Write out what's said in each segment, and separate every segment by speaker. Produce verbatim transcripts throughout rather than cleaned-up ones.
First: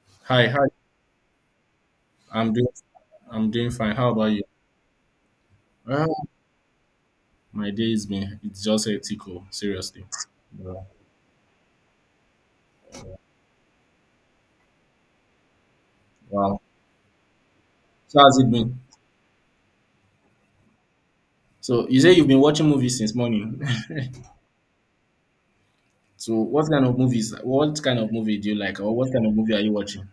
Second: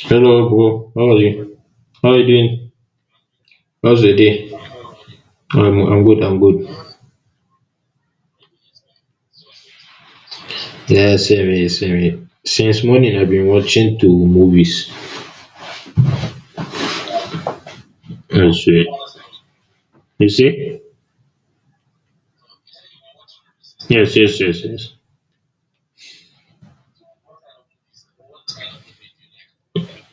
Speaker 1: Hello,
Speaker 2: Hi, hi.
Speaker 1: bro. How are you? How are you
Speaker 2: I'm doing,
Speaker 1: doing?
Speaker 2: I'm doing fine.
Speaker 1: How's
Speaker 2: How
Speaker 1: the day?
Speaker 2: about you?
Speaker 1: I'm I'm
Speaker 2: Uh,
Speaker 1: good. I'm good.
Speaker 2: my day's been, it's just ethical, seriously. Yeah.
Speaker 1: Yeah, same here, same here. Since morning, I've been watching two movies.
Speaker 2: Wow. So how's it
Speaker 1: I
Speaker 2: been?
Speaker 1: swear. You see?
Speaker 2: So you say you've been watching movies since morning.
Speaker 1: Yes, yes, yes, yes.
Speaker 2: So what kind of movies? What kind of movie do you like, or what kind of movie are you watching?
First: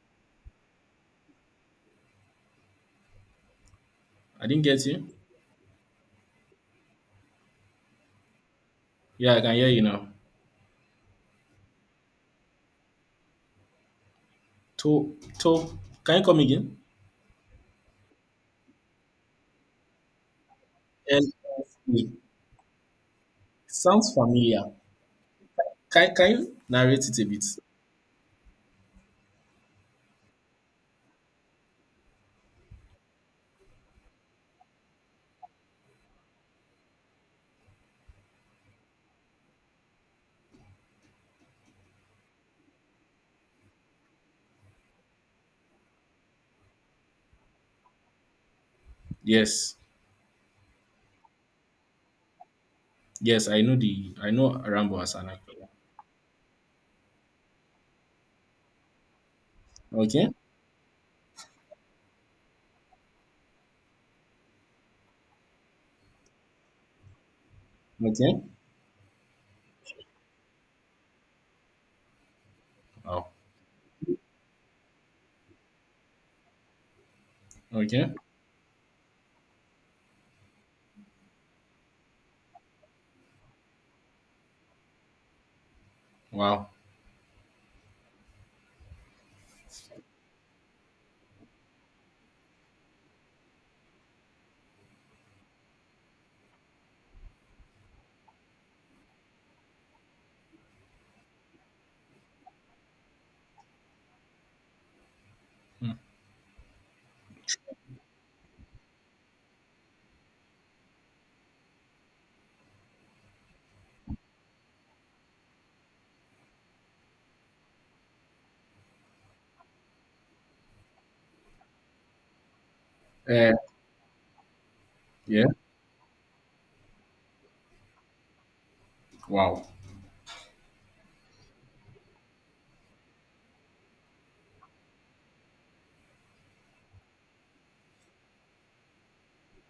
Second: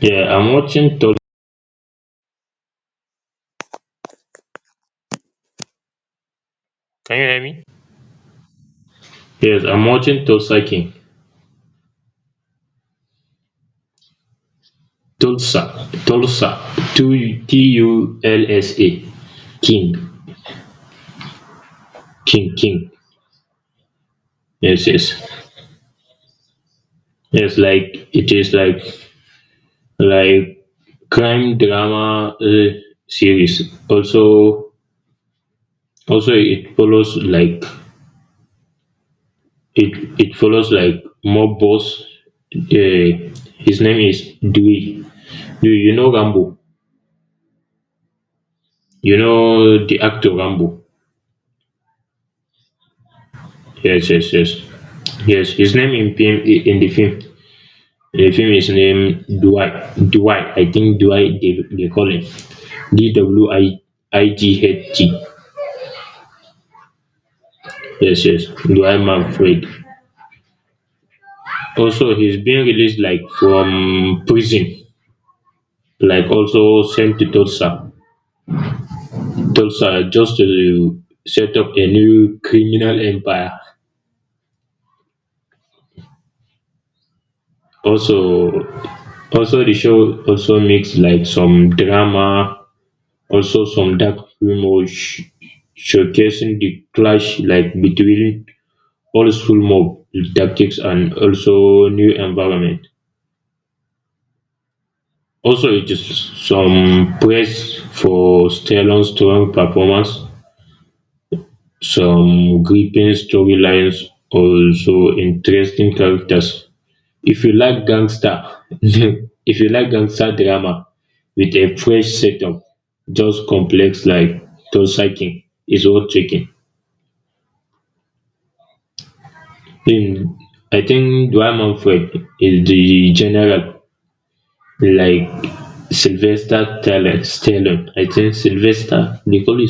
Speaker 1: Yeah, I'm watching Tulsa.
Speaker 2: I didn't get you.
Speaker 1: Can you hear me?
Speaker 2: Yeah, I can
Speaker 1: Yes,
Speaker 2: hear you
Speaker 1: I'm
Speaker 2: now.
Speaker 1: watching Tulsa King.
Speaker 2: To,
Speaker 1: Tulsa,
Speaker 2: to. Can you come
Speaker 1: Tulsa,
Speaker 2: again?
Speaker 1: T U L S A, King,
Speaker 2: L S A.
Speaker 1: King, King.
Speaker 2: Sounds familiar.
Speaker 1: Yes, yes,
Speaker 2: Can, can you narrate it a bit?
Speaker 1: yes. Like it is like like crime drama uh, series. Also Also, it follows like it it follows like mob boss. Uh, his name is Dewey. Do you know Rambo? You
Speaker 2: Yes,
Speaker 1: know the actor Rambo.
Speaker 2: yes. I know
Speaker 1: Yes,
Speaker 2: the, I
Speaker 1: yes,
Speaker 2: know
Speaker 1: yes,
Speaker 2: Rambo as an actor.
Speaker 1: yes. His name in film in the film. The film is named Dwight.
Speaker 2: Okay,
Speaker 1: Dwight, I think Dwight they, they call him D W I I G H T. Yes,
Speaker 2: okay.
Speaker 1: yes. Dwight Manfred. Also, he's being released like
Speaker 2: Wow.
Speaker 1: from prison, like also sent to Tulsa.
Speaker 2: Okay.
Speaker 1: Those are just to set up a new criminal empire.
Speaker 2: Wow.
Speaker 1: Also, also the show also makes like some drama, also some dark humor, sh- showcasing the clash like between old school mob tactics and also new environment. Also, it is some praise for Stellan's strong performance, some gripping storylines, also interesting characters. If you like gangster if you like gangster drama with a fresh setup, just
Speaker 2: Uh,
Speaker 1: complex like Tosakin
Speaker 2: yeah.
Speaker 1: is worth checking.
Speaker 2: Wow.
Speaker 1: In I think Dwayne Manfred is the general like Sylvester Stallone. Stallone. I think Sylvester they call him,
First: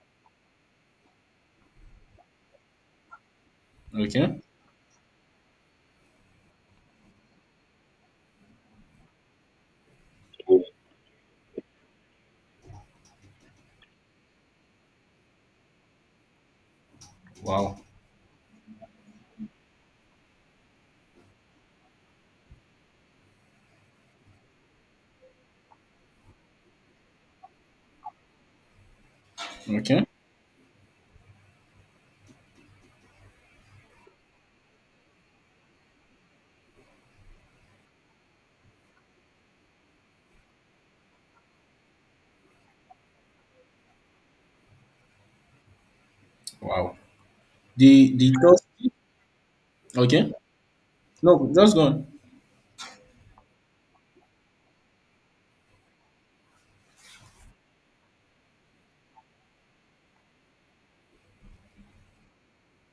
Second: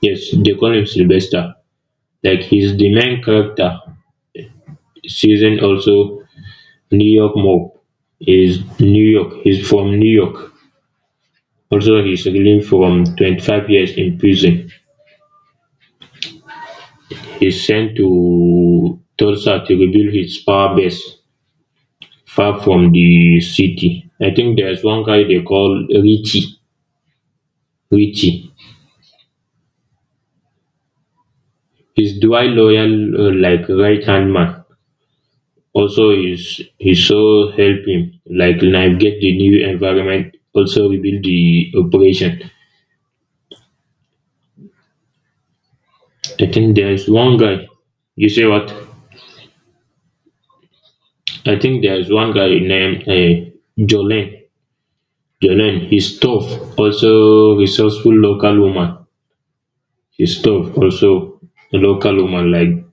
Speaker 1: yes they call him Sylvester. Like he's the main character.
Speaker 2: Okay.
Speaker 1: Season also New York mob is New York. He's from New York. Also, he escaped from twenty-five years in prison, he is
Speaker 2: Wow.
Speaker 1: sent to Tulsa to rebuild his power base far from the city. I think there's one guy they call Richie. Richie.
Speaker 2: Okay.
Speaker 1: He's Dwight loyal uh, like right hand man. Also he's he so help him like navigate the new environment, also rebuild the operation. I think
Speaker 2: Wow.
Speaker 1: there's one guy,
Speaker 2: The
Speaker 1: you
Speaker 2: the
Speaker 1: say
Speaker 2: thoughts-
Speaker 1: what?
Speaker 2: okay. No,
Speaker 1: I
Speaker 2: just
Speaker 1: think
Speaker 2: go on.
Speaker 1: there's one guy named uh, Jolene. Jolene his tough. Also resourceful local woman. She's tough. Also a local woman like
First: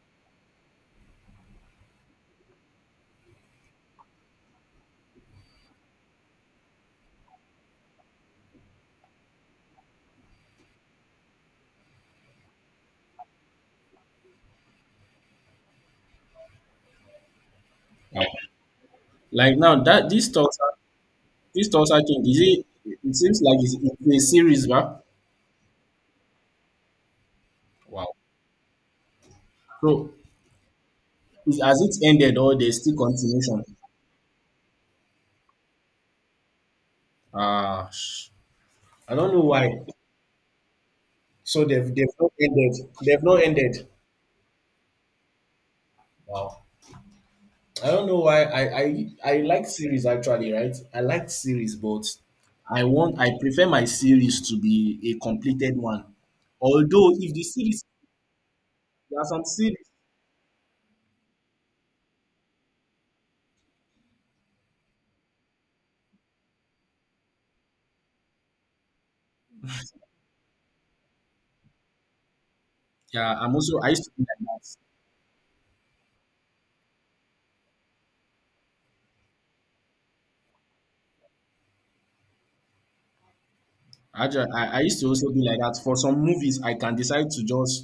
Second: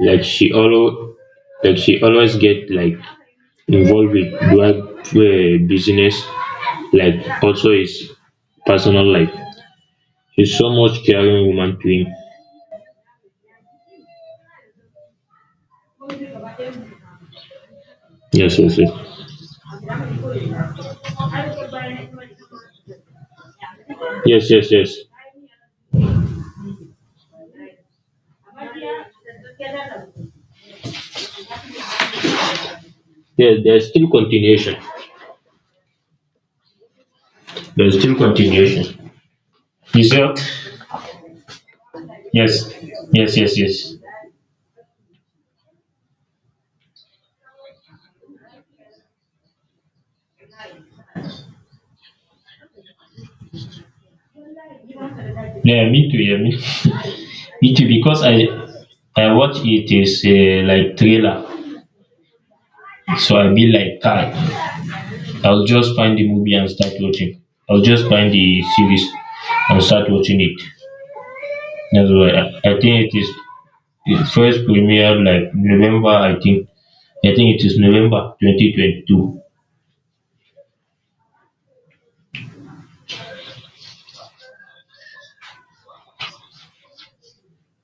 Speaker 1: like she always like she always get like involved with drug uh, business, like also his personal life. She's so much caring woman to him.
Speaker 2: Wow.
Speaker 1: Yes, yes, yes.
Speaker 2: Like now that this talks this talks I think is it it seems like it's, it's a
Speaker 1: Yes,
Speaker 2: series,
Speaker 1: yes,
Speaker 2: right?
Speaker 1: yes.
Speaker 2: Wow. So is has it ended or there's still
Speaker 1: There,
Speaker 2: continuation?
Speaker 1: there's still continuation.
Speaker 2: Ah,
Speaker 1: There's still
Speaker 2: sh-
Speaker 1: continuation.
Speaker 2: I don't know why.
Speaker 1: Is there?
Speaker 2: So they've they've not
Speaker 1: Yes,
Speaker 2: ended. They've
Speaker 1: yes,
Speaker 2: not
Speaker 1: yes,
Speaker 2: ended.
Speaker 1: yes.
Speaker 2: Wow. I don't know why I I I like series actually, right? I like series, but I want I prefer my series to be a completed
Speaker 1: Yeah, me
Speaker 2: one.
Speaker 1: too. Yeah, me.
Speaker 2: Although if the
Speaker 1: It
Speaker 2: series
Speaker 1: because I
Speaker 2: there are
Speaker 1: I
Speaker 2: some
Speaker 1: watch it
Speaker 2: series,
Speaker 1: is uh like trailer, so I be like kai. I'll just find the movie and start watching. I'll just find the series and start watching it. That's why I, I think it is
Speaker 2: yeah, I'm also I used to be
Speaker 1: it
Speaker 2: like
Speaker 1: first
Speaker 2: that.
Speaker 1: premiere like November. I think I think it is November twenty twenty-two.
Speaker 2: I, ju- I I used to also be like that. For some movies, I can decide to just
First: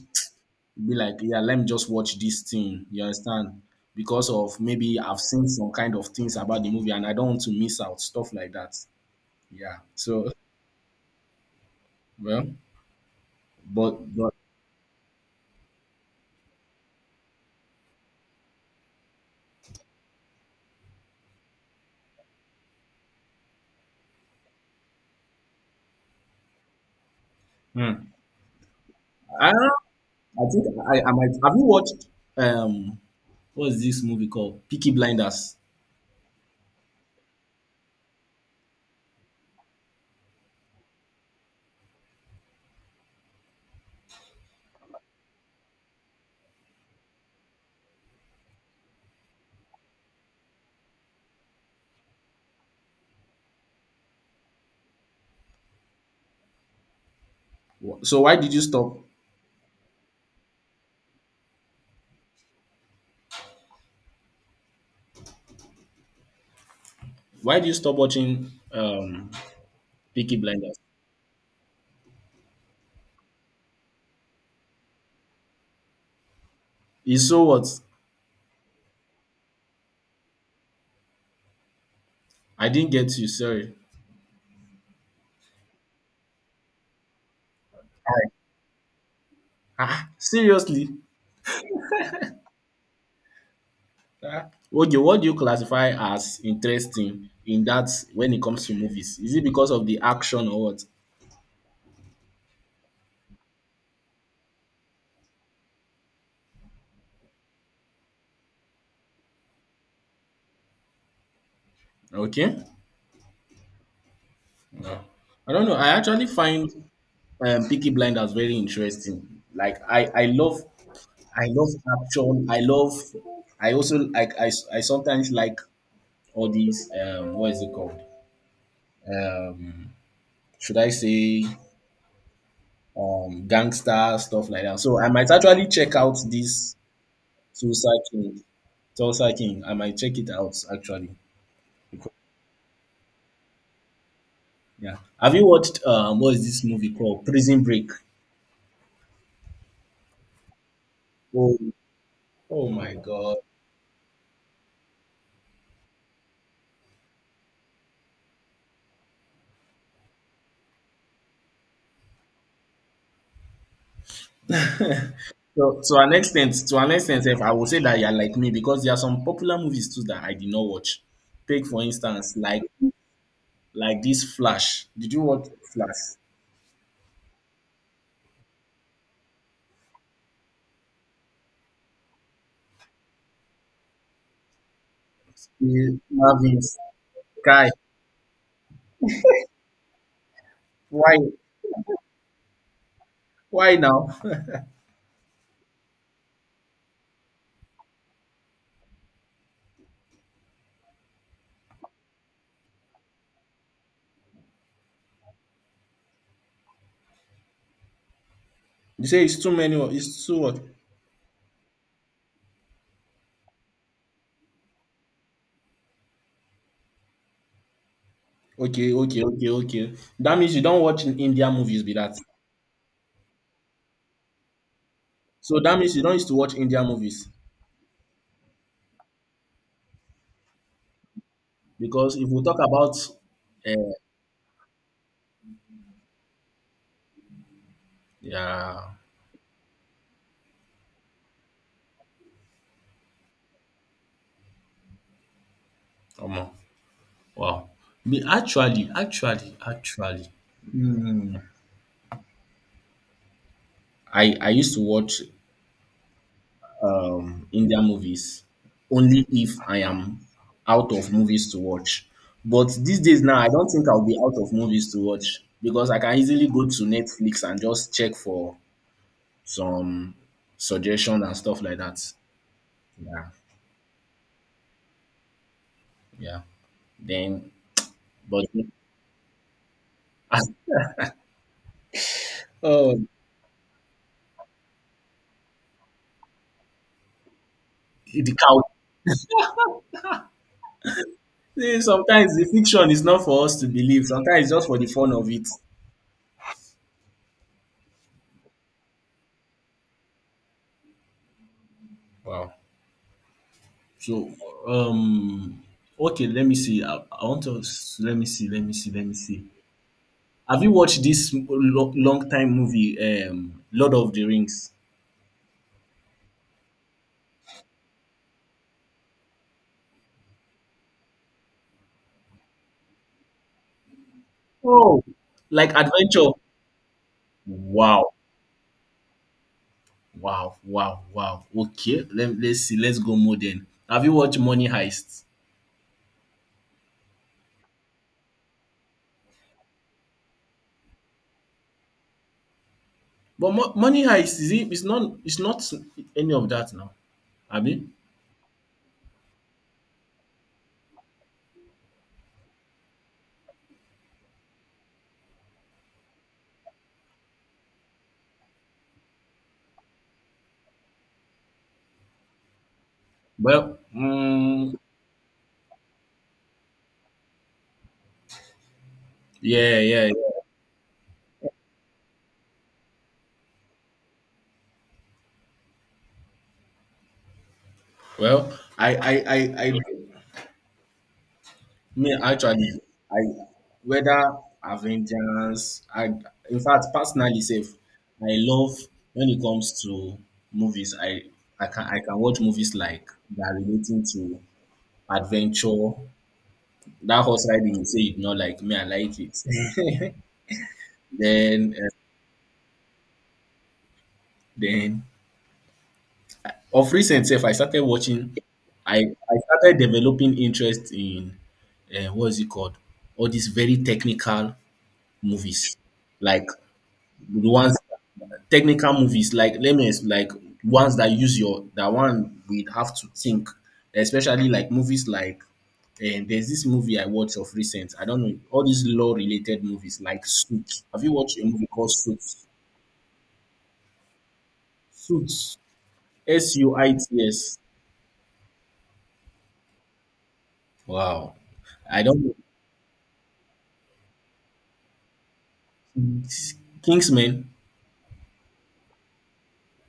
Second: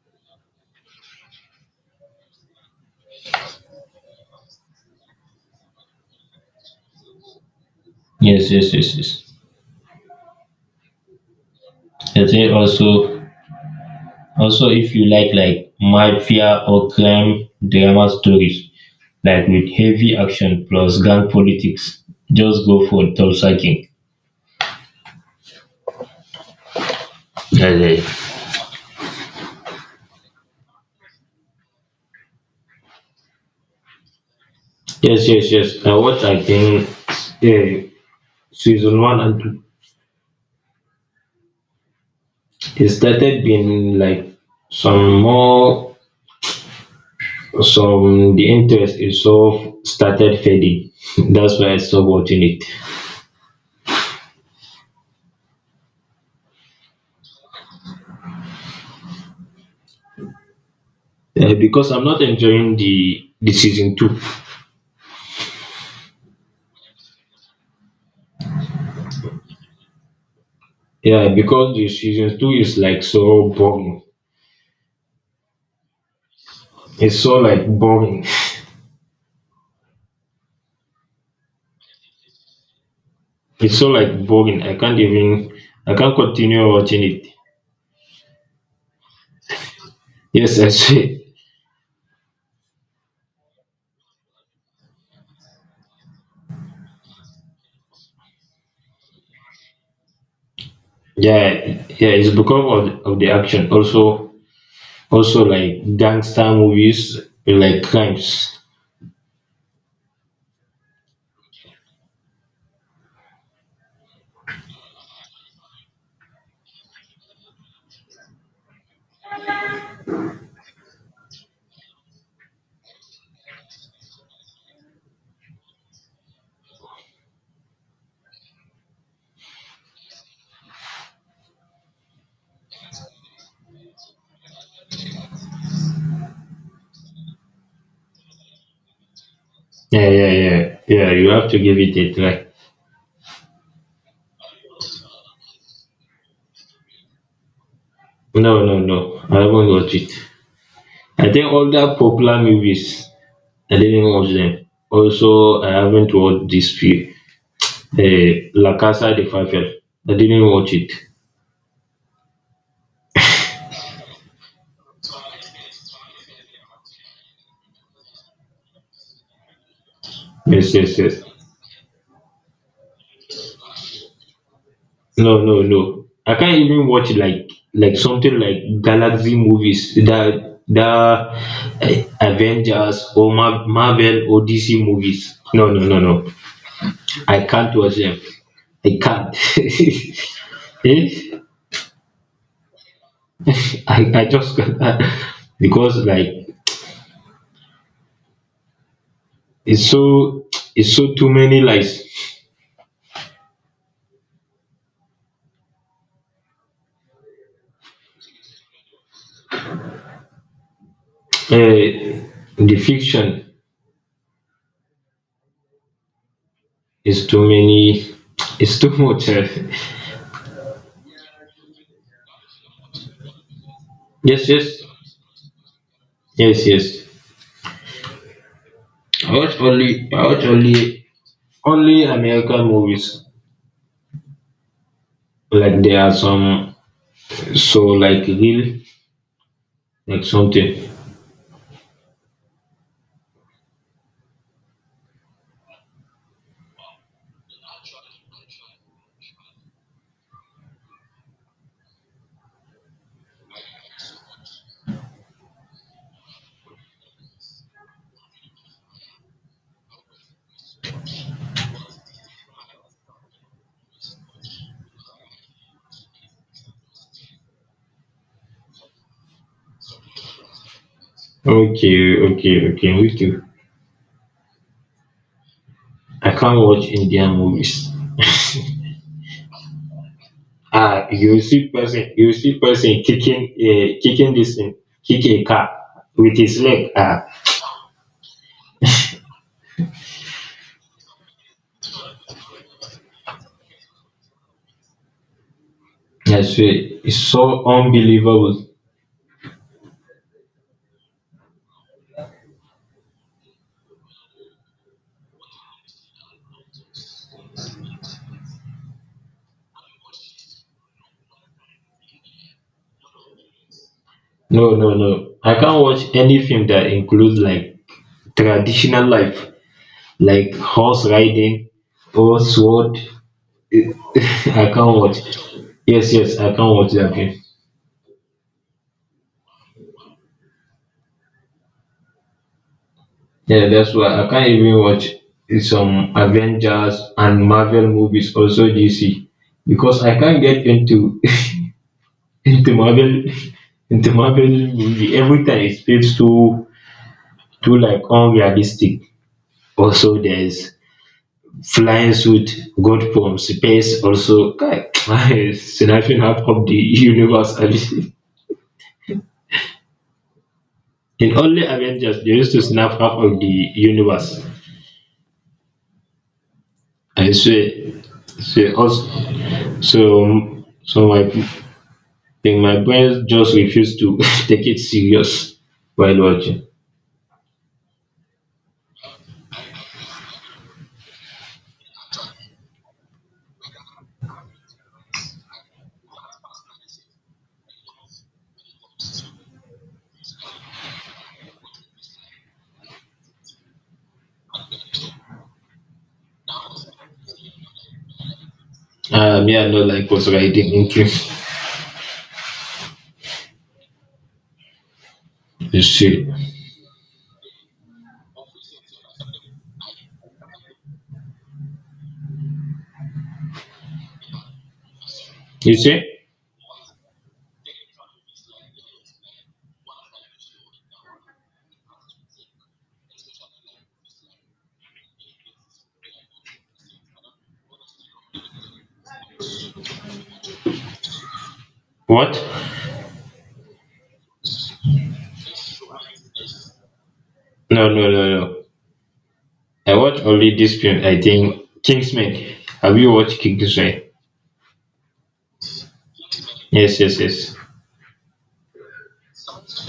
Speaker 2: be like, yeah, let me just watch this thing. You understand? Because of maybe I've seen some kind of things about the movie and I don't want to miss out stuff
Speaker 1: Yes,
Speaker 2: like
Speaker 1: yes,
Speaker 2: that.
Speaker 1: yes, yes.
Speaker 2: Yeah. So
Speaker 1: I
Speaker 2: well,
Speaker 1: think also.
Speaker 2: but but.
Speaker 1: Also, if you like like mafia or crime drama stories, like with heavy action plus gang politics, just go for Tulsa King. Yeah,
Speaker 2: Hmm.
Speaker 1: yeah.
Speaker 2: I don't I think I, I might. Have you watched um what is this movie called? Peaky
Speaker 1: Yes, yes,
Speaker 2: Blinders.
Speaker 1: yes. I watched, I think, uh, season one and two. It started being like some more, some, the interest is so started fading. That's why I stopped watching it.
Speaker 2: Wha- So why did you stop?
Speaker 1: Uh, because I'm not enjoying the, the season two.
Speaker 2: Why did you stop watching um Peaky Blinders?
Speaker 1: Yeah, because the season two is like so boring. It's
Speaker 2: You
Speaker 1: so
Speaker 2: saw
Speaker 1: like
Speaker 2: what?
Speaker 1: boring.
Speaker 2: I didn't get you, sorry.
Speaker 1: It's so like boring. I can't even I can't continue watching it.
Speaker 2: Ah,
Speaker 1: Yes, I
Speaker 2: seriously?
Speaker 1: see.
Speaker 2: Ah. Okay, what do you classify as interesting in that when it comes to movies? Is it because of the action or what?
Speaker 1: Yeah, yeah, it's because of, of the action. Also, also like gangster movies like crimes.
Speaker 2: Okay. No. I don't know. I actually find um, Peaky Blinders very interesting. Like I, I love I love action. I love. I also like. I, I sometimes like all these. Um, what is it called? Um, should I say um gangster stuff like that? So I might actually check out this Tulsa King. Tulsa King. I might
Speaker 1: Yeah,
Speaker 2: check it
Speaker 1: yeah,
Speaker 2: out
Speaker 1: yeah. Yeah,
Speaker 2: actually.
Speaker 1: you have to give it a
Speaker 2: Because-
Speaker 1: try.
Speaker 2: Yeah. Have you watched um what is this movie called? Prison Break.
Speaker 1: No, no, no. I haven't watched it. I think
Speaker 2: Oh,
Speaker 1: all that popular
Speaker 2: oh my
Speaker 1: movies,
Speaker 2: God.
Speaker 1: I didn't watch them. Also, I haven't watched this few. Hey, La Casa de Papel. I didn't watch it.
Speaker 2: So to an extent, to an extent, if I would say that you're like me because there are some popular movies too that I did not
Speaker 1: Yes, yes,
Speaker 2: watch.
Speaker 1: yes.
Speaker 2: Take for instance, like like this Flash. Did you
Speaker 1: No,
Speaker 2: watch
Speaker 1: no, no.
Speaker 2: Flash?
Speaker 1: I can't even watch like like something like Galaxy movies that that eh, Avengers or Mar- Marvel or D C movies. No, no, no,
Speaker 2: The
Speaker 1: no.
Speaker 2: Marvin's
Speaker 1: I
Speaker 2: guy.
Speaker 1: can't watch them. I can't.
Speaker 2: Why?
Speaker 1: Eh?
Speaker 2: Why now?
Speaker 1: I, I just can't. Because like it's so, it's so too many like
Speaker 2: You say it's too many. o- It's too what?
Speaker 1: uh, the fiction. It's too many. It's too
Speaker 2: Okay, okay,
Speaker 1: much. Eh.
Speaker 2: okay, okay. That means you don't watch in India movies, be that.
Speaker 1: Yes, yes,
Speaker 2: So that means you don't used to watch
Speaker 1: yes,
Speaker 2: India
Speaker 1: yes.
Speaker 2: movies
Speaker 1: I watch only. I watch only only
Speaker 2: because if we talk
Speaker 1: American
Speaker 2: about,
Speaker 1: movies.
Speaker 2: uh,
Speaker 1: Like there are some so like real
Speaker 2: yeah,
Speaker 1: like something.
Speaker 2: come on, wow. Me actually, actually, actually, hmm, I I used to watch um, India movies only if I am out of movies to watch. But these days now, I don't think I'll be out of movies to watch because I can easily go to Netflix and just check for some suggestions and stuff like that.
Speaker 1: Okay, okay, okay. Me
Speaker 2: Yeah,
Speaker 1: too. I
Speaker 2: yeah.
Speaker 1: can't watch Indian
Speaker 2: Then,
Speaker 1: movies.
Speaker 2: but
Speaker 1: Ah, you see person, you see
Speaker 2: oh,
Speaker 1: person kicking, uh, kicking this thing, kick a car with his leg. Ah,
Speaker 2: the cow. See, sometimes the fiction is not for us to believe. Sometimes it's just for the fun of it.
Speaker 1: I swear, it's so unbelievable.
Speaker 2: Wow. So, um, okay, let me see. I, I want to s- let me see, let me see, let me see. Have you watched this long, long time movie, um, Lord of the Rings?
Speaker 1: No, no, no. I can't watch any film that includes like traditional life, like horse riding or sword. I can't
Speaker 2: Oh,
Speaker 1: watch.
Speaker 2: like
Speaker 1: Yes,
Speaker 2: adventure.
Speaker 1: yes, I can't watch that game.
Speaker 2: Wow, wow, wow, wow. Okay, let, let's see. Let's go more then.
Speaker 1: Yeah, that's
Speaker 2: Have you
Speaker 1: why I
Speaker 2: watched
Speaker 1: can't
Speaker 2: Money
Speaker 1: even watch
Speaker 2: Heist?
Speaker 1: some Avengers and Marvel movies, also D C, because I can't get into into Marvel
Speaker 2: But Mo- Money
Speaker 1: into
Speaker 2: Heist
Speaker 1: Marvel
Speaker 2: is it? It's
Speaker 1: movie.
Speaker 2: not. It's
Speaker 1: Every
Speaker 2: not
Speaker 1: time it feels
Speaker 2: any
Speaker 1: too
Speaker 2: of that now.
Speaker 1: too
Speaker 2: Abi?
Speaker 1: like unrealistic. Also, there's flying suit got from space also. Kai, snapping half of the universe. I mean, in only Avengers, they used to snap half of the
Speaker 2: Well,
Speaker 1: universe.
Speaker 2: mm,
Speaker 1: I swear. So, also,
Speaker 2: yeah, yeah, yeah.
Speaker 1: so, so my, then my brain just refused to take it serious while watching.
Speaker 2: Well, I, I, I, I, me actually, I whether Avengers, I in fact personally safe, I love when it comes to movies. I I can I can watch movies like that are relating to adventure. That horse riding you say you do not like me, I like it.
Speaker 1: Um, yeah, no, like was writing into.
Speaker 2: Then uh, then
Speaker 1: You see,
Speaker 2: of recent self, I started watching. I I started developing interest in uh, what is it called? All these very technical
Speaker 1: you
Speaker 2: movies
Speaker 1: see,
Speaker 2: like the ones technical movies like let me explain like ones that use your that one we have to think especially like movies like and there's this movie I watched of recent. I don't know all these law related movies like Suits. Have you watched a movie called
Speaker 1: what?
Speaker 2: Suits? Suits. S U I T S.
Speaker 1: No, no, no, no. I watched only this film. I
Speaker 2: Wow.
Speaker 1: think
Speaker 2: I
Speaker 1: Kingsman.
Speaker 2: don't
Speaker 1: Have you watched Kingsman?
Speaker 2: know.
Speaker 1: Yes, yes,
Speaker 2: Kingsman
Speaker 1: yes.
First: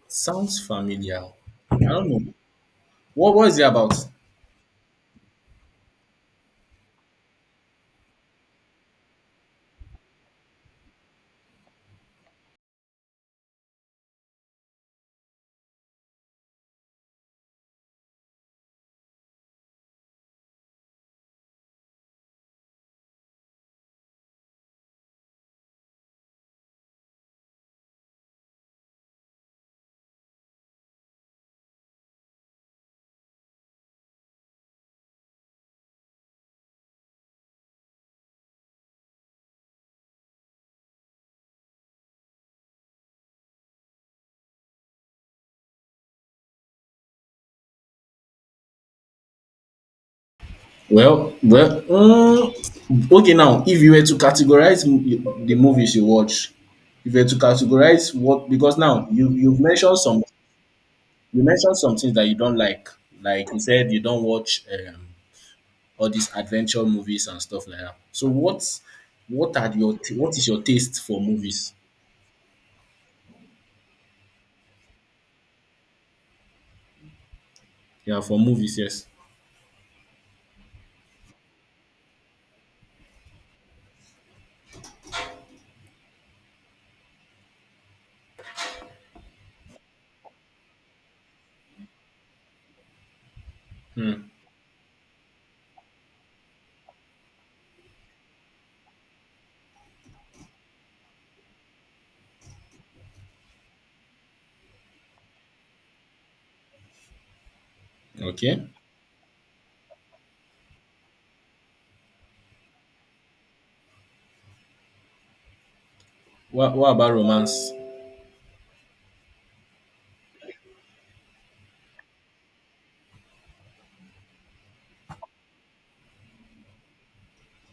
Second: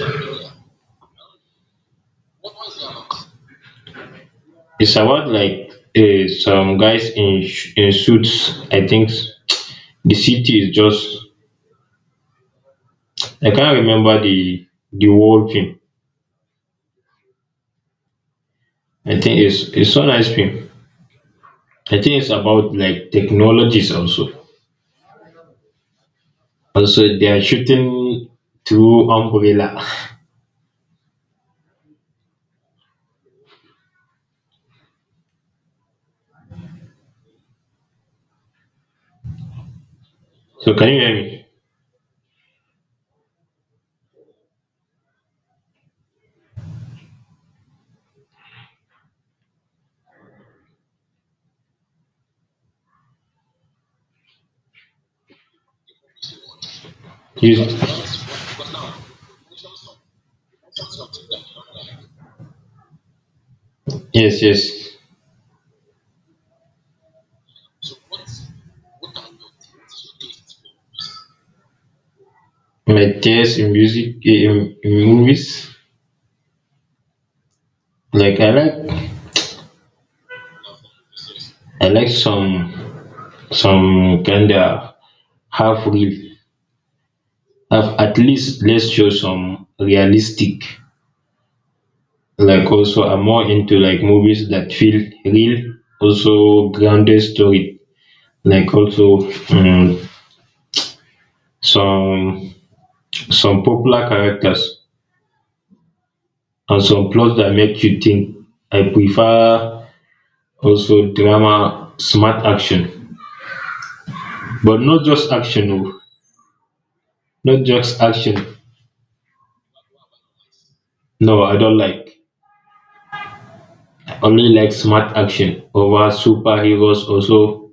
Speaker 2: sounds familiar. I don't know. What was it about?
Speaker 1: It's about like uh, some guys in sh- in suits. I think the city is just. I can't remember the the whole film. I think it's it's so nice film. I think it's about like technologies also. Also, they are shooting through umbrella. So can you hear me?
Speaker 2: Well, well, mm, okay. Now, if you were to categorize m- the movies you watch, if you were to categorize
Speaker 1: Yes,
Speaker 2: what, because now you you've mentioned some, you mentioned some things that you don't like, like you said you don't
Speaker 1: yes,
Speaker 2: watch
Speaker 1: yes.
Speaker 2: um, all these adventure movies and stuff like that. So, what's what are your t- what is your taste for movies?
Speaker 1: My taste in music, eh, in, in movies.
Speaker 2: Yeah,
Speaker 1: Like
Speaker 2: for
Speaker 1: I
Speaker 2: movies, yes.
Speaker 1: like I like some some kinda half real. At at least let's show some realistic, like also I'm more into like
Speaker 2: Hmm.
Speaker 1: movies that feel real, also grounded story, like also mm, some some popular characters and some plots that make you think.
Speaker 2: Okay.
Speaker 1: I prefer also drama, smart action, but not just action, oh,
Speaker 2: What what about
Speaker 1: not
Speaker 2: romance?
Speaker 1: just action. No, I don't like. I only like smart action over superheroes also.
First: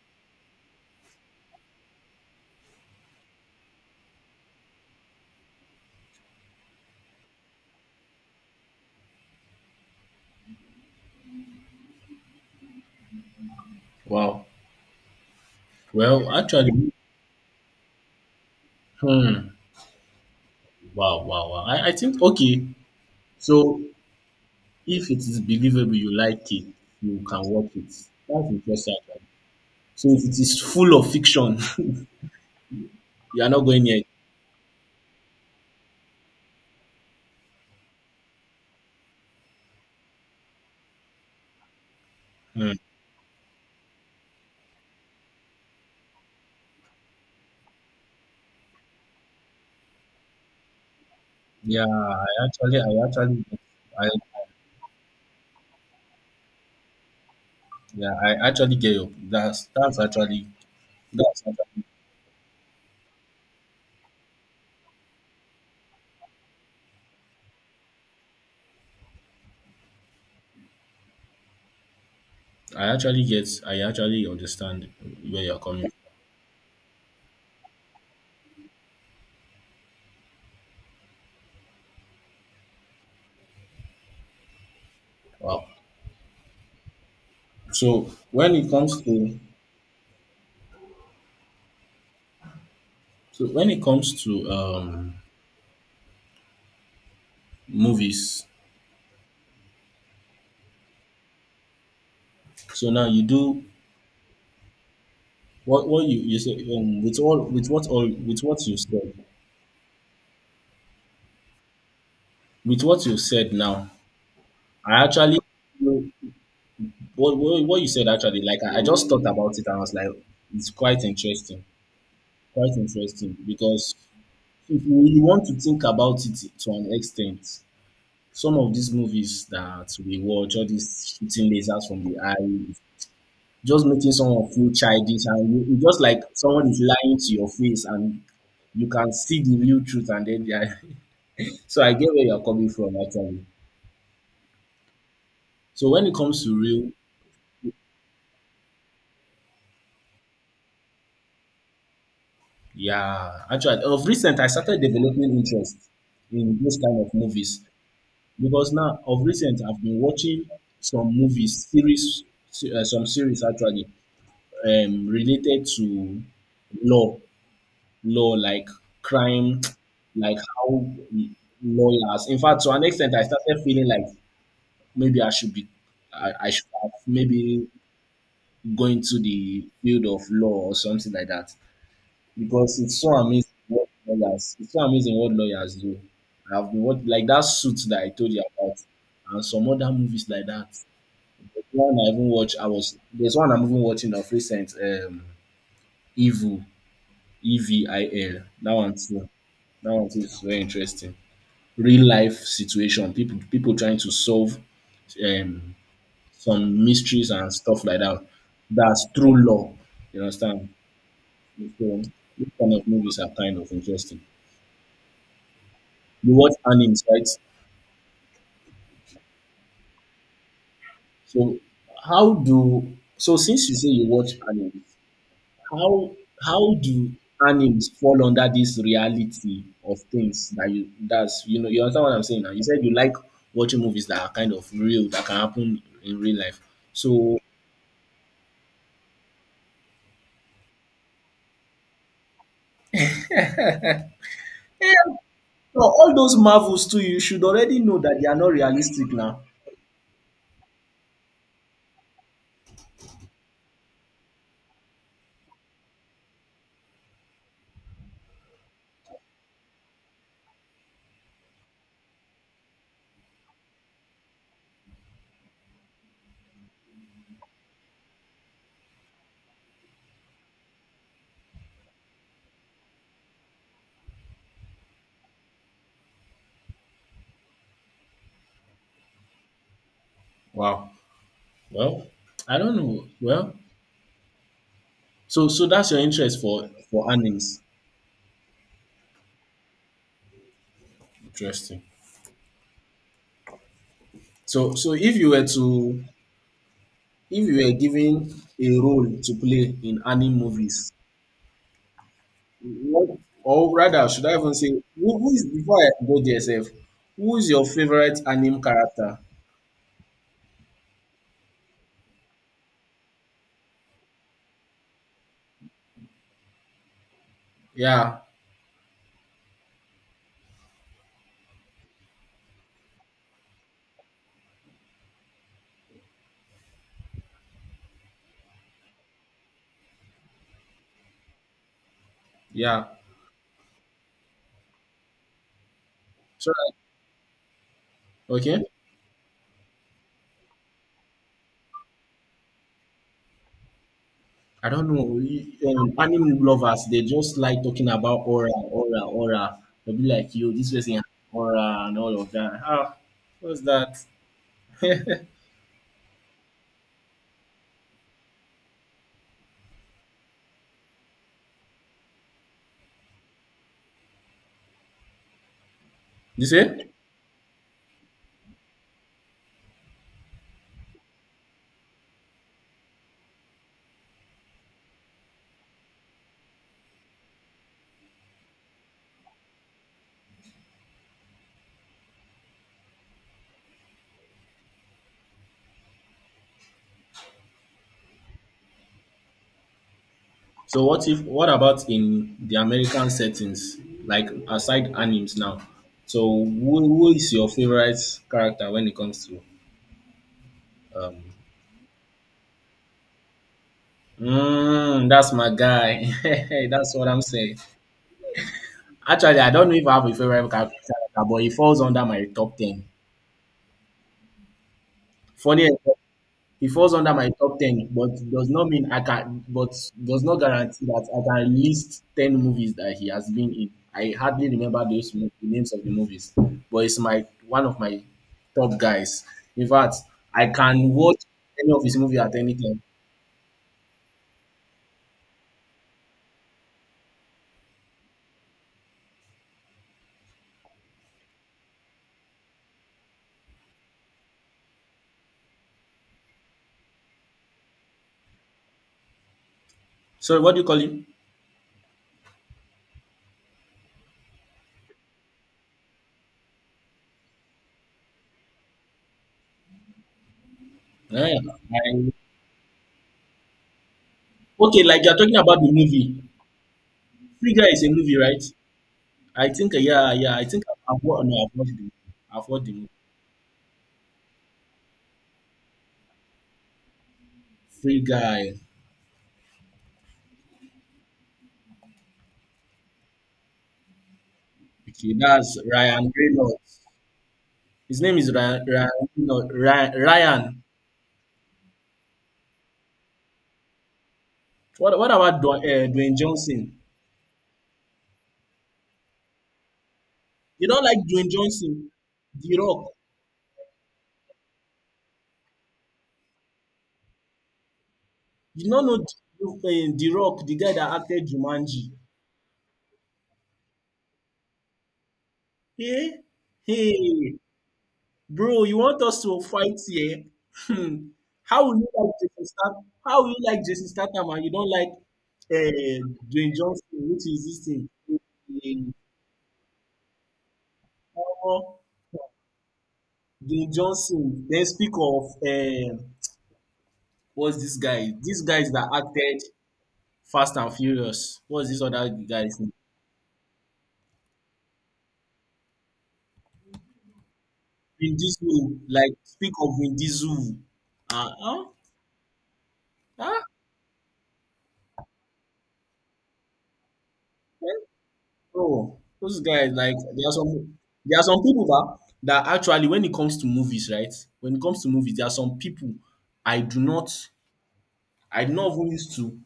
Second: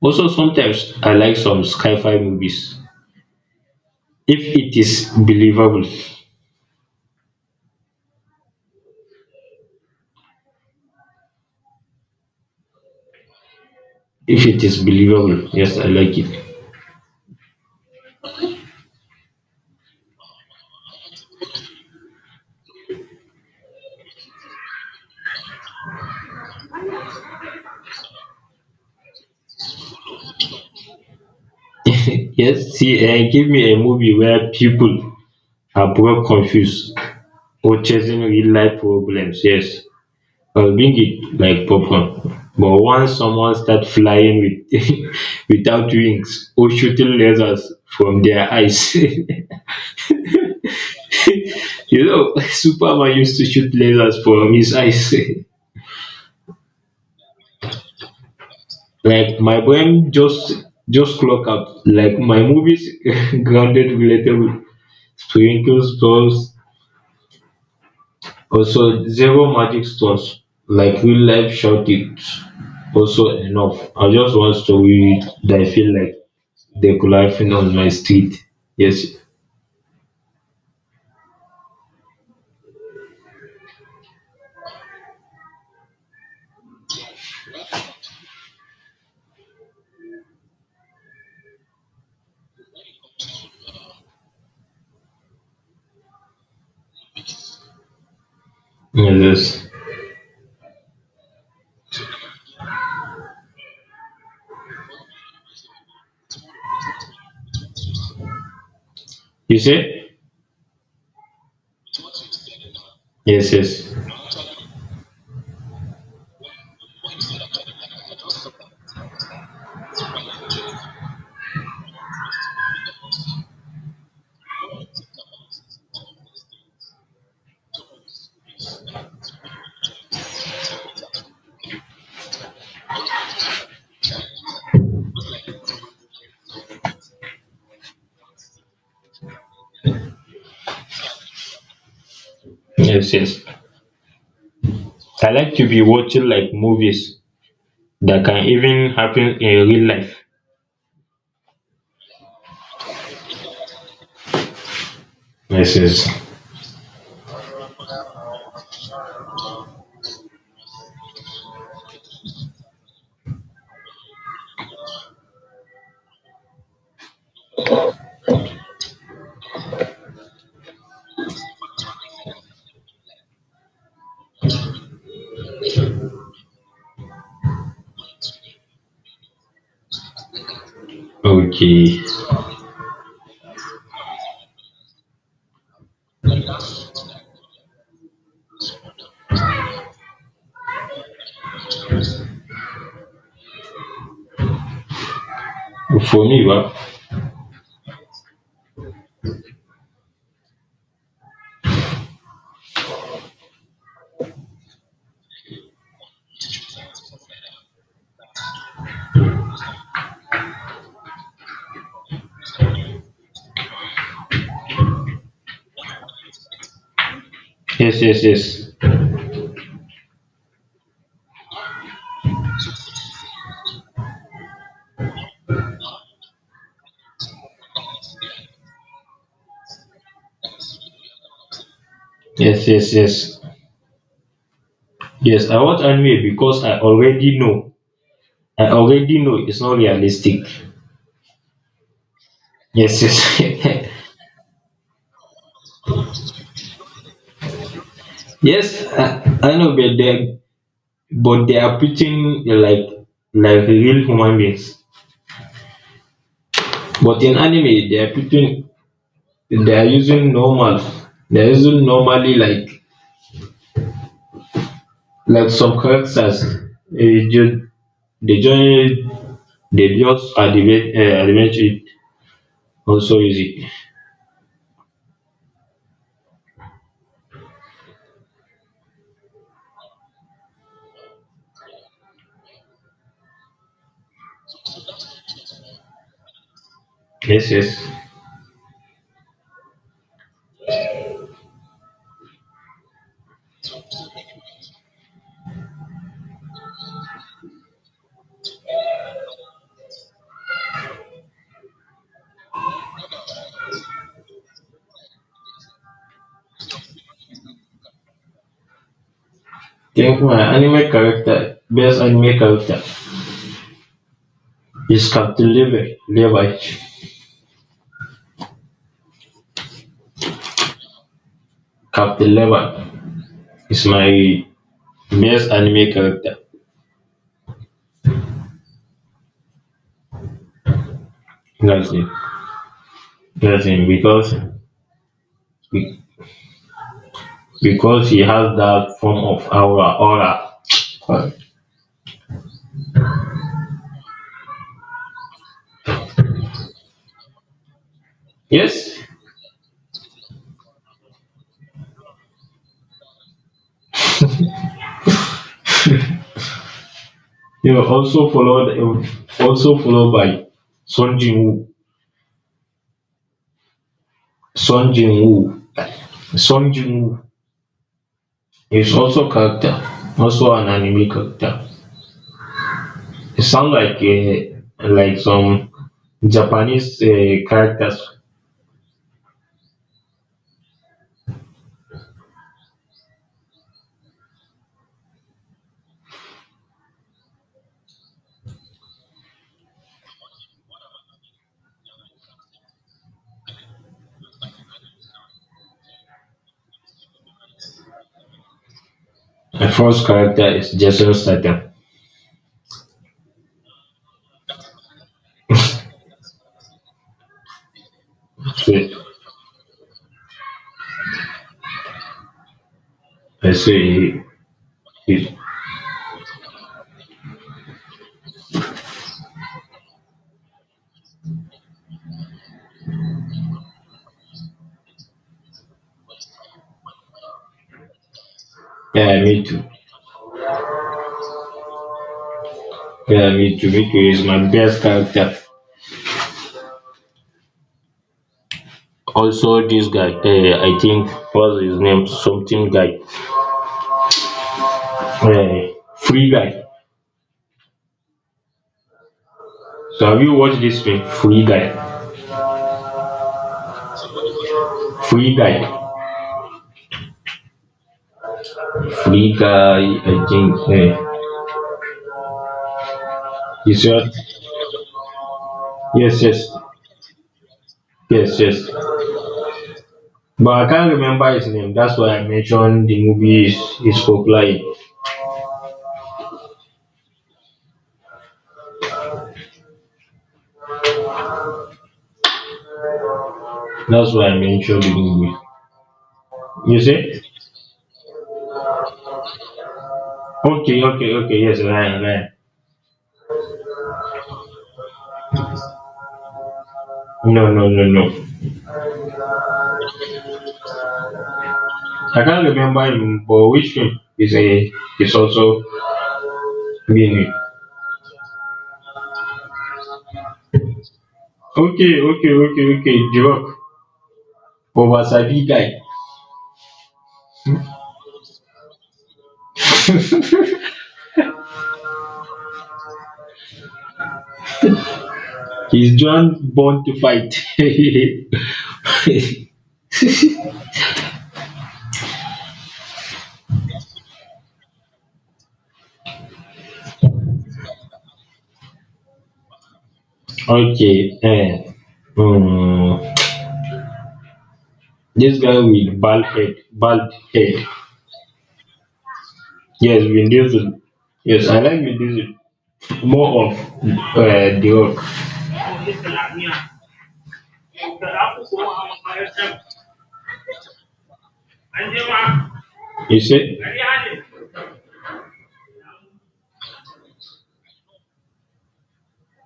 Speaker 1: Also, sometimes I like some sci-fi movies if it is believable. If
Speaker 2: Wow.
Speaker 1: it is believable, yes, I like it.
Speaker 2: Well, actually, hmm. Wow, wow, wow. I, I think okay. So if it is believable, you like it, you can watch it. That's interesting actually. So if it is full of fiction,
Speaker 1: Yes, see, eh,
Speaker 2: you
Speaker 1: give
Speaker 2: are not
Speaker 1: me a
Speaker 2: going near it.
Speaker 1: movie where people are broke, confused, or chasing real life problems. Yes, I'll bring it like popcorn.
Speaker 2: Mm.
Speaker 1: But once someone starts flying with without wings or shooting lasers from their eyes, you
Speaker 2: Yeah, I
Speaker 1: know,
Speaker 2: actually, I
Speaker 1: Superman used to
Speaker 2: actually,
Speaker 1: shoot
Speaker 2: I
Speaker 1: lasers from his eyes.
Speaker 2: yeah, I actually get your
Speaker 1: Like my
Speaker 2: that's that's
Speaker 1: brain just
Speaker 2: actually
Speaker 1: just
Speaker 2: that's
Speaker 1: clock out.
Speaker 2: actually,
Speaker 1: Like my movies grounded relatable sprinkle stones, also zero magic stones, like real life short it's
Speaker 2: I actually
Speaker 1: also
Speaker 2: get I
Speaker 1: enough. I
Speaker 2: actually
Speaker 1: just want
Speaker 2: understand
Speaker 1: story
Speaker 2: where you're
Speaker 1: that I feel
Speaker 2: coming from.
Speaker 1: like they could happen on my street. Yes.
Speaker 2: Wow. So when it comes to so when it comes to um movies,
Speaker 1: Yes, yes.
Speaker 2: so now you do what what you you say um, with all with what all with what you said.
Speaker 1: You say?
Speaker 2: With what you
Speaker 1: Yes,
Speaker 2: said now,
Speaker 1: yes.
Speaker 2: I actually what what, what you said actually, like I, I just thought about it and I was like, it's quite interesting, quite interesting because if we want to think about it to an extent, some of these movies that we watch, all these shooting lasers from the eye, just making someone feel childish, and you, you just like someone is lying to your face, and you can see the real truth, and then they are. So I get where you are coming from
Speaker 1: Yes, yes.
Speaker 2: actually.
Speaker 1: I like to be
Speaker 2: So when it
Speaker 1: watching
Speaker 2: comes
Speaker 1: like
Speaker 2: to real.
Speaker 1: movies that can even happen in real life.
Speaker 2: Yeah, actually, of recent, I started developing
Speaker 1: Yes,
Speaker 2: interest
Speaker 1: yes.
Speaker 2: in those kind of movies because now, of recent, I've been watching some movies, series, se- uh, some series actually, um, related to law, law like crime, like how lawyers. In fact, to an extent, I started feeling like maybe I should be, I, I should have maybe go into the field of law or something like that.
Speaker 1: Okay.
Speaker 2: Because it's so amazing what lawyers it's so amazing what lawyers do. I've been watching like that suit that I told you about and some other movies like that. There's one I even watch I was there's one I'm even watching of recent um
Speaker 1: For me ba,
Speaker 2: Evil. E V I L. That one too. That one too is very interesting. Real life situation. People people trying to solve um some mysteries and stuff like that. That's true law. You understand? So these kind of movies are kind of interesting. You watch animes, right?
Speaker 1: yes, yes, yes,
Speaker 2: So how do so since you say you watch animes, how how do animes fall under this reality of things that you that's you know you understand what I'm saying now? You
Speaker 1: yes,
Speaker 2: said
Speaker 1: yes,
Speaker 2: you like
Speaker 1: yes.
Speaker 2: watching movies that are kind of real that can
Speaker 1: Yes, I
Speaker 2: happen
Speaker 1: watch anime
Speaker 2: in real
Speaker 1: because
Speaker 2: life.
Speaker 1: I
Speaker 2: So
Speaker 1: already know, I already know it's not realistic. Yes, yes.
Speaker 2: no, all those marvels too, you should already know that they are not
Speaker 1: Yes, I
Speaker 2: realistic now.
Speaker 1: i know, but they but they are putting uh, like like real human beings, but in anime they are putting, they are using normal they are using normally like like some characters, eh, ju- they just, they just animate uh, animate it also easy.
Speaker 2: Wow. Well, I don't know. Well, so so that's your interest for for
Speaker 1: Yes,
Speaker 2: animes.
Speaker 1: yes.
Speaker 2: Interesting. So so if you were to if you were given a role to play in any movies, what or rather should I even say who, who is before I go there sef, who is your favorite anime character?
Speaker 1: Think my anime character, best anime character is Captain Levi. Levi.
Speaker 2: Yeah,
Speaker 1: Captain Levi is my best anime character. That's it.
Speaker 2: yeah.
Speaker 1: That's it. Because be-
Speaker 2: So
Speaker 1: because he has
Speaker 2: okay.
Speaker 1: that form of aura. Aura. Uh,
Speaker 2: I don't know. you- Um, anime lovers, they just like talking about aura,
Speaker 1: Yes.
Speaker 2: aura, aura. They'll be like, yo, this person has aura and all of that. Ah, what's that?
Speaker 1: You know, also followed, also followed by Son Jin Woo. Son Jin Woo.
Speaker 2: You
Speaker 1: Song
Speaker 2: say?
Speaker 1: Jin Woo is also character, also an anime character. It sounds like uh, like some Japanese uh, characters.
Speaker 2: So what if what about in the American settings, like aside animes now? So who, who is your favorite character when it comes to
Speaker 1: The first character is Jason
Speaker 2: um
Speaker 1: Statham.
Speaker 2: mm, that's my guy. That's what I'm saying.
Speaker 1: So
Speaker 2: Actually I don't know if I have a favorite character, but he falls under my top ten.
Speaker 1: I say he, he-
Speaker 2: Funny. He falls under my top ten, but does not mean I can. But does not guarantee that I can list ten movies that he has been in. I hardly remember those mo- the names of the movies, but it's my one of my top
Speaker 1: yeah,
Speaker 2: guys.
Speaker 1: me too.
Speaker 2: In fact, I can watch any of his movie at any time.
Speaker 1: Yeah, me too. Me too is my best character. Also, this guy, uh, I think, what's his name? Something guy. Uh, free guy. So have you
Speaker 2: Sorry, what
Speaker 1: watched
Speaker 2: do you call
Speaker 1: this film?
Speaker 2: him?
Speaker 1: Free guy. Free guy. Free guy. I think. Uh,
Speaker 2: Eh, I-
Speaker 1: is your,
Speaker 2: okay, like you're talking about the
Speaker 1: yes,
Speaker 2: movie.
Speaker 1: yes,
Speaker 2: Free Guy is a movie,
Speaker 1: yes,
Speaker 2: right?
Speaker 1: yes.
Speaker 2: I think, uh, yeah, yeah. I
Speaker 1: But
Speaker 2: think
Speaker 1: I can't
Speaker 2: I've, I've, wa-
Speaker 1: remember
Speaker 2: no,
Speaker 1: his
Speaker 2: I've
Speaker 1: name.
Speaker 2: watched the movie.
Speaker 1: That's why I
Speaker 2: I've watched the
Speaker 1: mentioned
Speaker 2: movie.
Speaker 1: the movie is, is popular. In.
Speaker 2: Free Guy.
Speaker 1: That's why I mentioned the
Speaker 2: Okay,
Speaker 1: movie.
Speaker 2: that's Ryan
Speaker 1: You
Speaker 2: Reynolds.
Speaker 1: see?
Speaker 2: His name is Ryan. Ryan. No, Ry- Ryan.
Speaker 1: Okay, okay, okay. Yes, Ryan, Ryan.
Speaker 2: What, what about Dwa- uh, Dwayne Johnson?
Speaker 1: No, no, no, no.
Speaker 2: You don't like Dwayne Johnson,
Speaker 1: I can't
Speaker 2: The
Speaker 1: remember
Speaker 2: Rock.
Speaker 1: him, but which film is a, is also being it.
Speaker 2: You don't know The, uh, the Rock, the guy that acted Jumanji.
Speaker 1: Okay, okay, okay, okay. Jirok, over Sabi guy.
Speaker 2: Hey, hey, bro, you want us to fight here? Hmm. How will you like Jason Statham? How will you like Jason Statham and you don't like
Speaker 1: He's
Speaker 2: uh,
Speaker 1: John
Speaker 2: Dwayne
Speaker 1: born to
Speaker 2: Johnson, which
Speaker 1: fight.
Speaker 2: is this thing?
Speaker 1: Okay.
Speaker 2: Eh, eh, Dwayne Johnson. Then speak of uh, what's this guy? These guys that acted Fast and Furious.
Speaker 1: Eh.
Speaker 2: What's this other guy's name?
Speaker 1: Hmm. This guy with bald head, bald head.
Speaker 2: Vin Diesel. Like speak of Vin
Speaker 1: Yes, Vin
Speaker 2: Diesel.
Speaker 1: Diesel.
Speaker 2: Uh,
Speaker 1: Yes, I
Speaker 2: uh,
Speaker 1: like Vin Diesel. More
Speaker 2: uh,
Speaker 1: of uh, The Rock.
Speaker 2: oh, those guys. Like there are some. There are some people that that actually, when it
Speaker 1: You
Speaker 2: comes to
Speaker 1: see?
Speaker 2: movies, right? When it comes to movies, there are some people I do not. I do not even used to.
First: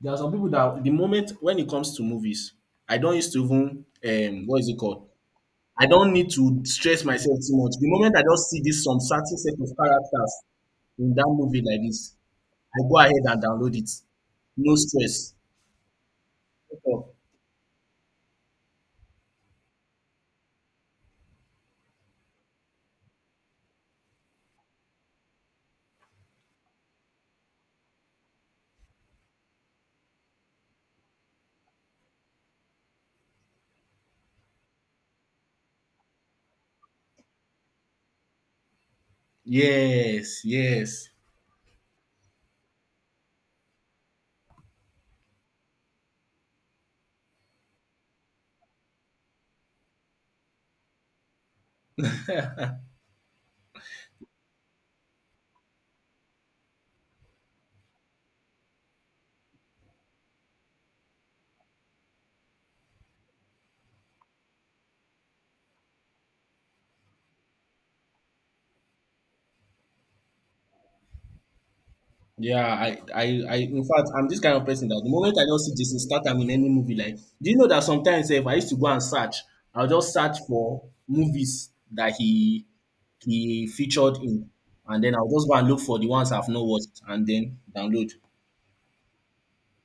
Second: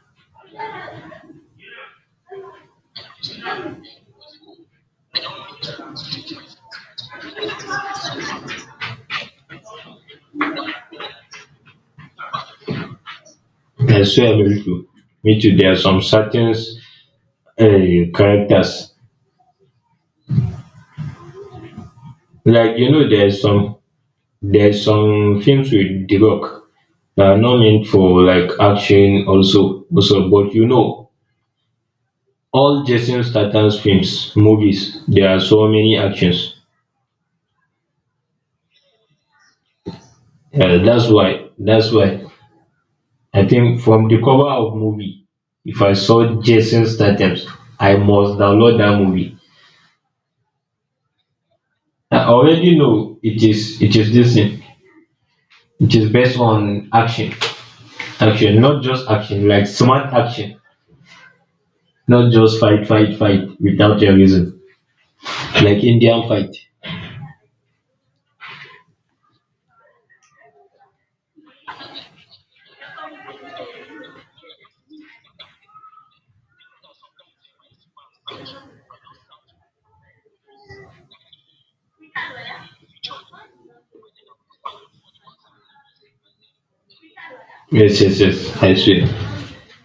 Speaker 2: There are some people that the moment when it comes to movies, I don't used to even um what is it called? I don't need to stress myself too much. The moment I just see this some certain set of characters in that movie like this, I go ahead and download it.
Speaker 1: I swear, me
Speaker 2: No
Speaker 1: too.
Speaker 2: stress.
Speaker 1: Me too. There are some certain
Speaker 2: Okay.
Speaker 1: uh, characters. Like, you know, there's some, there's some films with The Rock that are not meant for like action also also, but you know, all Jason Statham's films, movies, there are so many actions.
Speaker 2: Yes,
Speaker 1: Uh, that's
Speaker 2: yes.
Speaker 1: why. That's why. I think from the cover of movie, if I saw Jason Statham, I must download that movie. I already know it is. It is this thing. It is based on action, action, not just action, like smart action, not just fight, fight, fight without a reason, like Indian fight.
Speaker 2: Yeah, I, I, I, in fact, I'm this kind of person that the moment I just see Jason Statham in any movie, like, do you know that sometimes eh, if I used to go and search, I'll just search for movies that he he featured in, and then I'll just go and look for the ones I've not watched and then
Speaker 1: Yes,
Speaker 2: download.
Speaker 1: yes, yes. I swear.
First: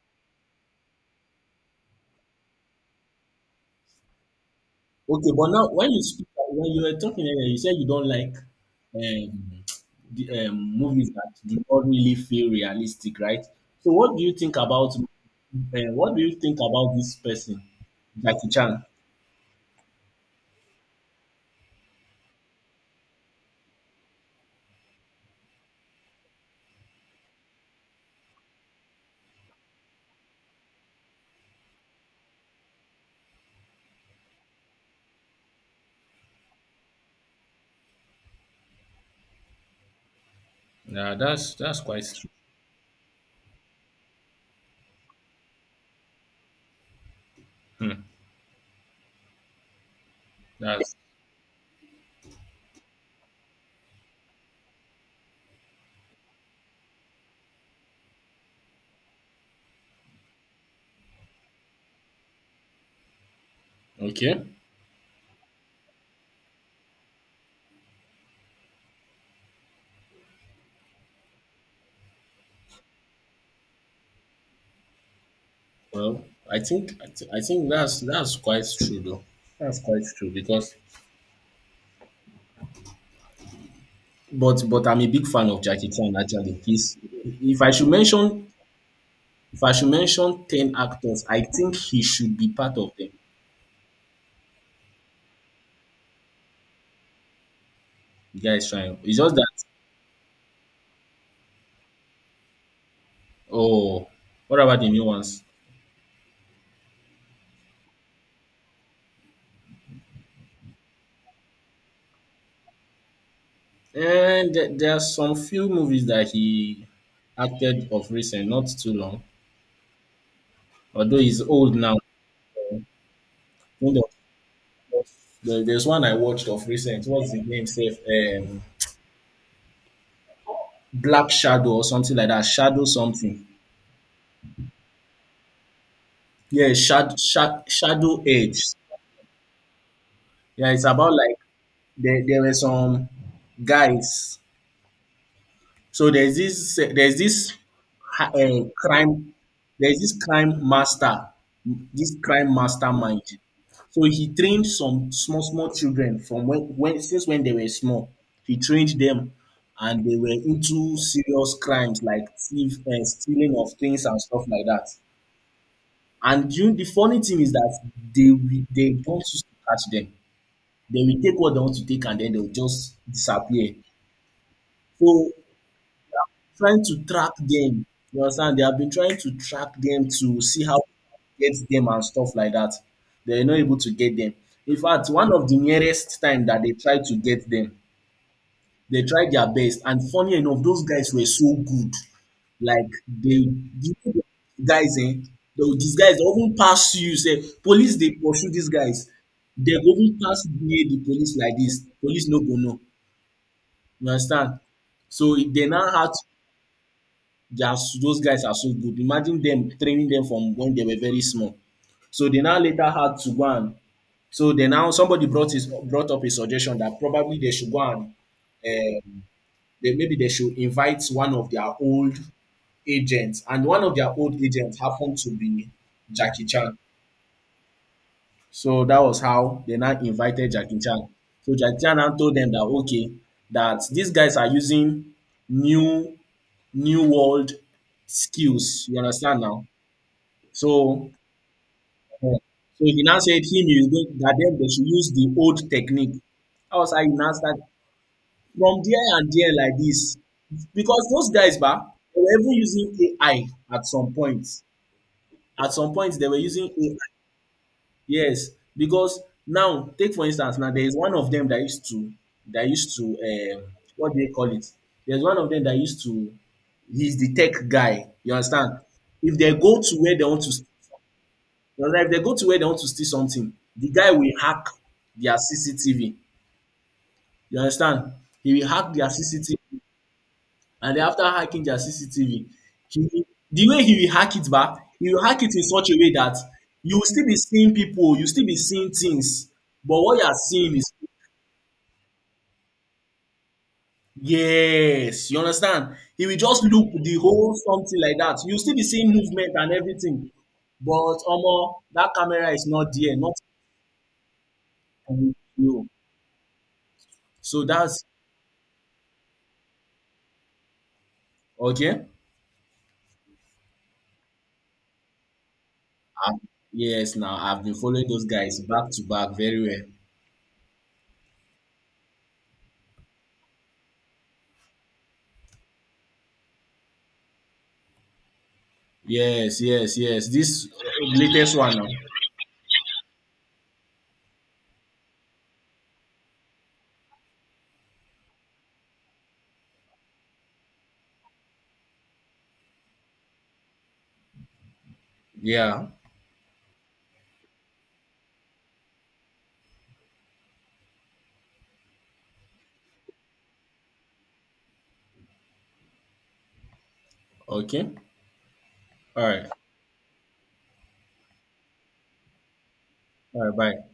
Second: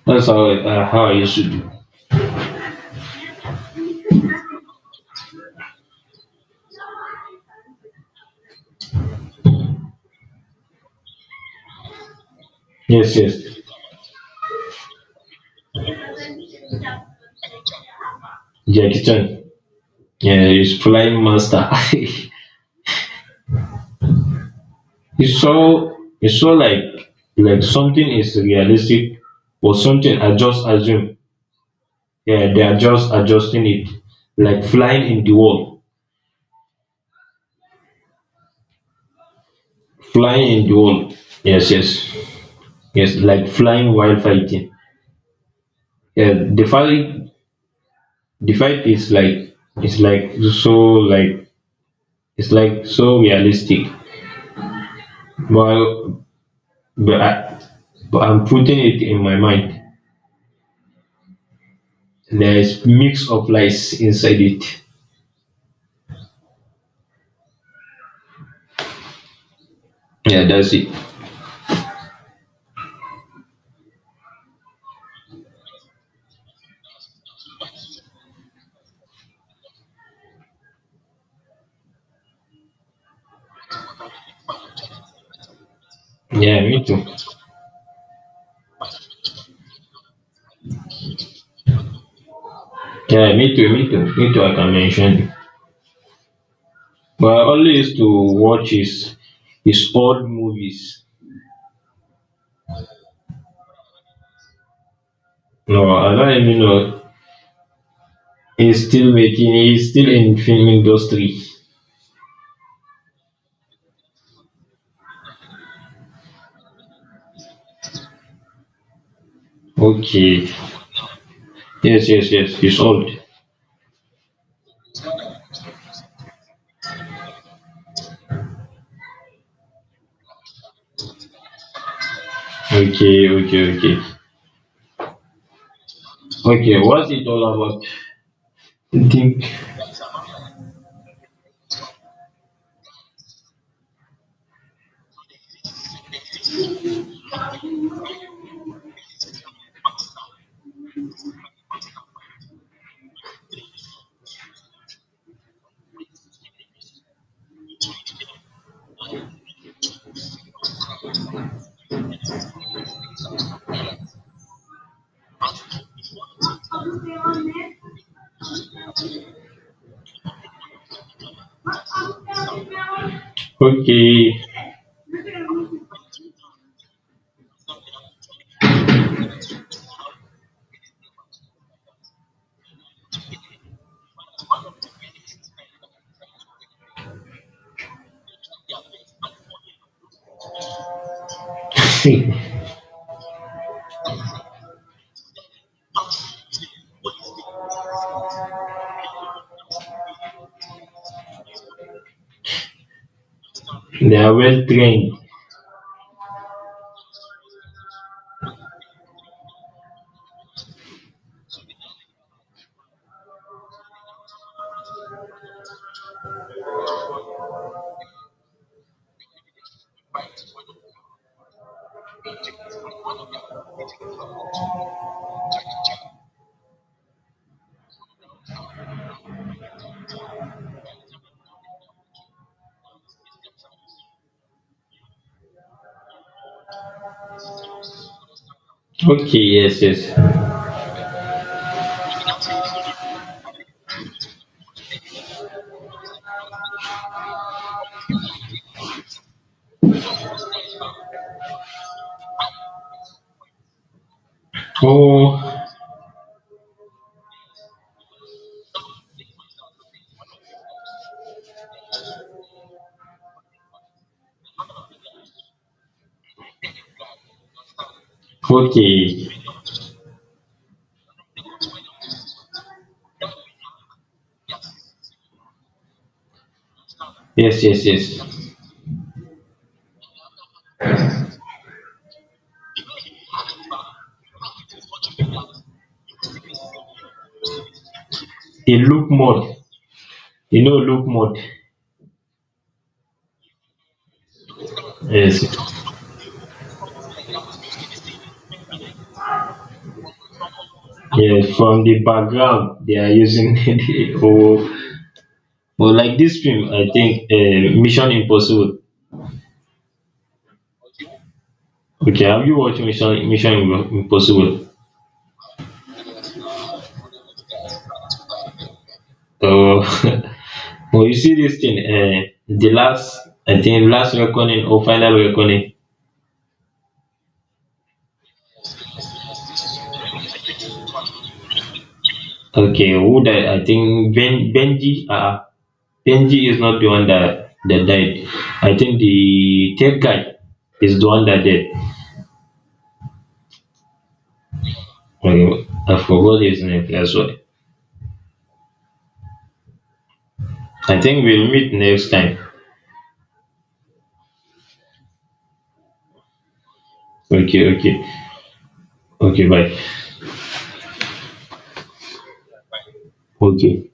Speaker 1: That's how I, uh, how I used to do.
Speaker 2: Okay, but now when you speak, when you were talking earlier, you said you don't like um, the um, movies that do not really feel
Speaker 1: Yes,
Speaker 2: realistic, right?
Speaker 1: yes.
Speaker 2: So what do you think about uh, what do you think about this person, Jackie Chan?
Speaker 1: Jackie Chan. Yeah, he's flying master. It's so, it's so like like something is realistic or something I just assume. Yeah, they are just adjusting it. Like flying in the wall. Flying in the wall.
Speaker 2: Yeah, that's
Speaker 1: Yes,
Speaker 2: that's quite
Speaker 1: yes. Yes, like flying while fighting. Yeah, the fight
Speaker 2: hmm,
Speaker 1: the fight is like it's like so
Speaker 2: that's
Speaker 1: like it's like so realistic. Well but I but I'm putting it in my mind. There's mix of lies inside
Speaker 2: okay.
Speaker 1: it. Yeah, that's it.
Speaker 2: Well, I think I, thi- I think that's that's quite true though. That's quite true because But but I'm a big fan of Jackie Chan
Speaker 1: Yeah,
Speaker 2: actually.
Speaker 1: me
Speaker 2: He's
Speaker 1: too.
Speaker 2: if I should mention if I should mention ten actors, I think he should be part of them.
Speaker 1: Yeah, me too, me too. Me too, I can mention it. But I only used to
Speaker 2: The guy
Speaker 1: watch
Speaker 2: is trying.
Speaker 1: his
Speaker 2: It's just that,
Speaker 1: his old movies.
Speaker 2: oh, what about the new ones?
Speaker 1: No, I don't even know. He's still making he's still in film industry.
Speaker 2: And there, there are some few movies that he acted of recent, not too long,
Speaker 1: Okay.
Speaker 2: although he's old now.
Speaker 1: Yes, yes, yes. He's old.
Speaker 2: You know, there- There's one I watched of recent. What's the name? Safe, um, Black Shadow or something like that. Shadow
Speaker 1: Okay,
Speaker 2: something.
Speaker 1: okay, okay.
Speaker 2: Yeah,
Speaker 1: Okay, what's
Speaker 2: Shad,
Speaker 1: it all
Speaker 2: Shad,
Speaker 1: about?
Speaker 2: Shadow Age.
Speaker 1: I think
Speaker 2: Yeah, it's about like there, there were some guys. So there's this eh, there's this ha- eh, crime there's this crime master, this crime mastermind. So he trained some small small children from when, when since when they were small. He trained them, and they were into serious crimes like thief, uh, stealing of things and stuff like that. And you, the funny thing is that they will- they don't choose to catch them. They will take what they want to take, and then they'll just disappear.
Speaker 1: okay.
Speaker 2: So trying to track them. You understand? They have been trying to track them to see how to get them and stuff like that. They're not able to get them. In fact, one of the nearest time that they tried to get them, they tried their best. And funny enough, those guys were so good. Like they you know, the guys, eh? Those these guys often pass you, say police they pursue these guys. They go even pass near the police like this. Police no go know. You
Speaker 1: They are
Speaker 2: understand?
Speaker 1: well trained.
Speaker 2: So they now had they are s- those guys are so good. Imagine them training them from when they were very small. So they now later had to go and so they now somebody brought his brought up a suggestion that probably they should go and they, maybe they should invite one of their old agents, and one of their old agents happened to be Jackie Chan. So that was how they now invited Jackie Chan. So Jackie Chan now told them that okay, that these guys are using new new world skills. You
Speaker 1: Okay,
Speaker 2: understand now?
Speaker 1: yes, yes.
Speaker 2: So yeah. So he now said him he is going that them they should use the old technique. I was like, you now start from there and there like this. Because those guys bah, they were even using A I at some point.
Speaker 1: Oh.
Speaker 2: At some point they were using A I. Yes. Because now take for instance now there is one of them that used to that used to um, what do they call it? There's one of them that used to he's the tech guy. You understand?
Speaker 1: Okay.
Speaker 2: If they go to where they want to You understand? If they go to where they want to steal something, the guy will hack their C C T V. You
Speaker 1: Yes, yes,
Speaker 2: understand? He
Speaker 1: yes.
Speaker 2: will hack their C C T V. And then after hacking their C C T V, he the way he will hack it back, he will hack it in such a way that you will still be seeing people, you will still be
Speaker 1: The
Speaker 2: seeing
Speaker 1: look
Speaker 2: things.
Speaker 1: mode.
Speaker 2: But what you are
Speaker 1: You
Speaker 2: seeing
Speaker 1: know
Speaker 2: is
Speaker 1: look mode.
Speaker 2: yes, you
Speaker 1: Yes.
Speaker 2: understand? He will just loop the whole something like that. You will still be seeing movement and everything. But
Speaker 1: Yes.
Speaker 2: Omo,
Speaker 1: From the
Speaker 2: that camera is
Speaker 1: background
Speaker 2: not
Speaker 1: they are
Speaker 2: there, not
Speaker 1: using the or
Speaker 2: with you.
Speaker 1: or like this film, I think
Speaker 2: So
Speaker 1: uh,
Speaker 2: that's
Speaker 1: Mission Impossible.
Speaker 2: okay.
Speaker 1: Okay, have you watched Mission Mission Im- Impossible?
Speaker 2: Yes, now I've been following those guys back to back very
Speaker 1: Oh.
Speaker 2: well.
Speaker 1: Well you see this thing, uh, the last, I think last reckoning or final reckoning.
Speaker 2: Yes, yes, yes. This uh, latest one now.
Speaker 1: Okay, who died? I think ben, Benji. Uh, uh, Benji is not the one that, that died. I think the tech guy is the one that died. Okay,
Speaker 2: Yeah.
Speaker 1: I forgot his name as well. I think we'll meet next time. Okay,
Speaker 2: Okay.
Speaker 1: okay,
Speaker 2: All
Speaker 1: okay.
Speaker 2: right.
Speaker 1: Bye.
Speaker 2: All right. Bye.
Speaker 1: Okay.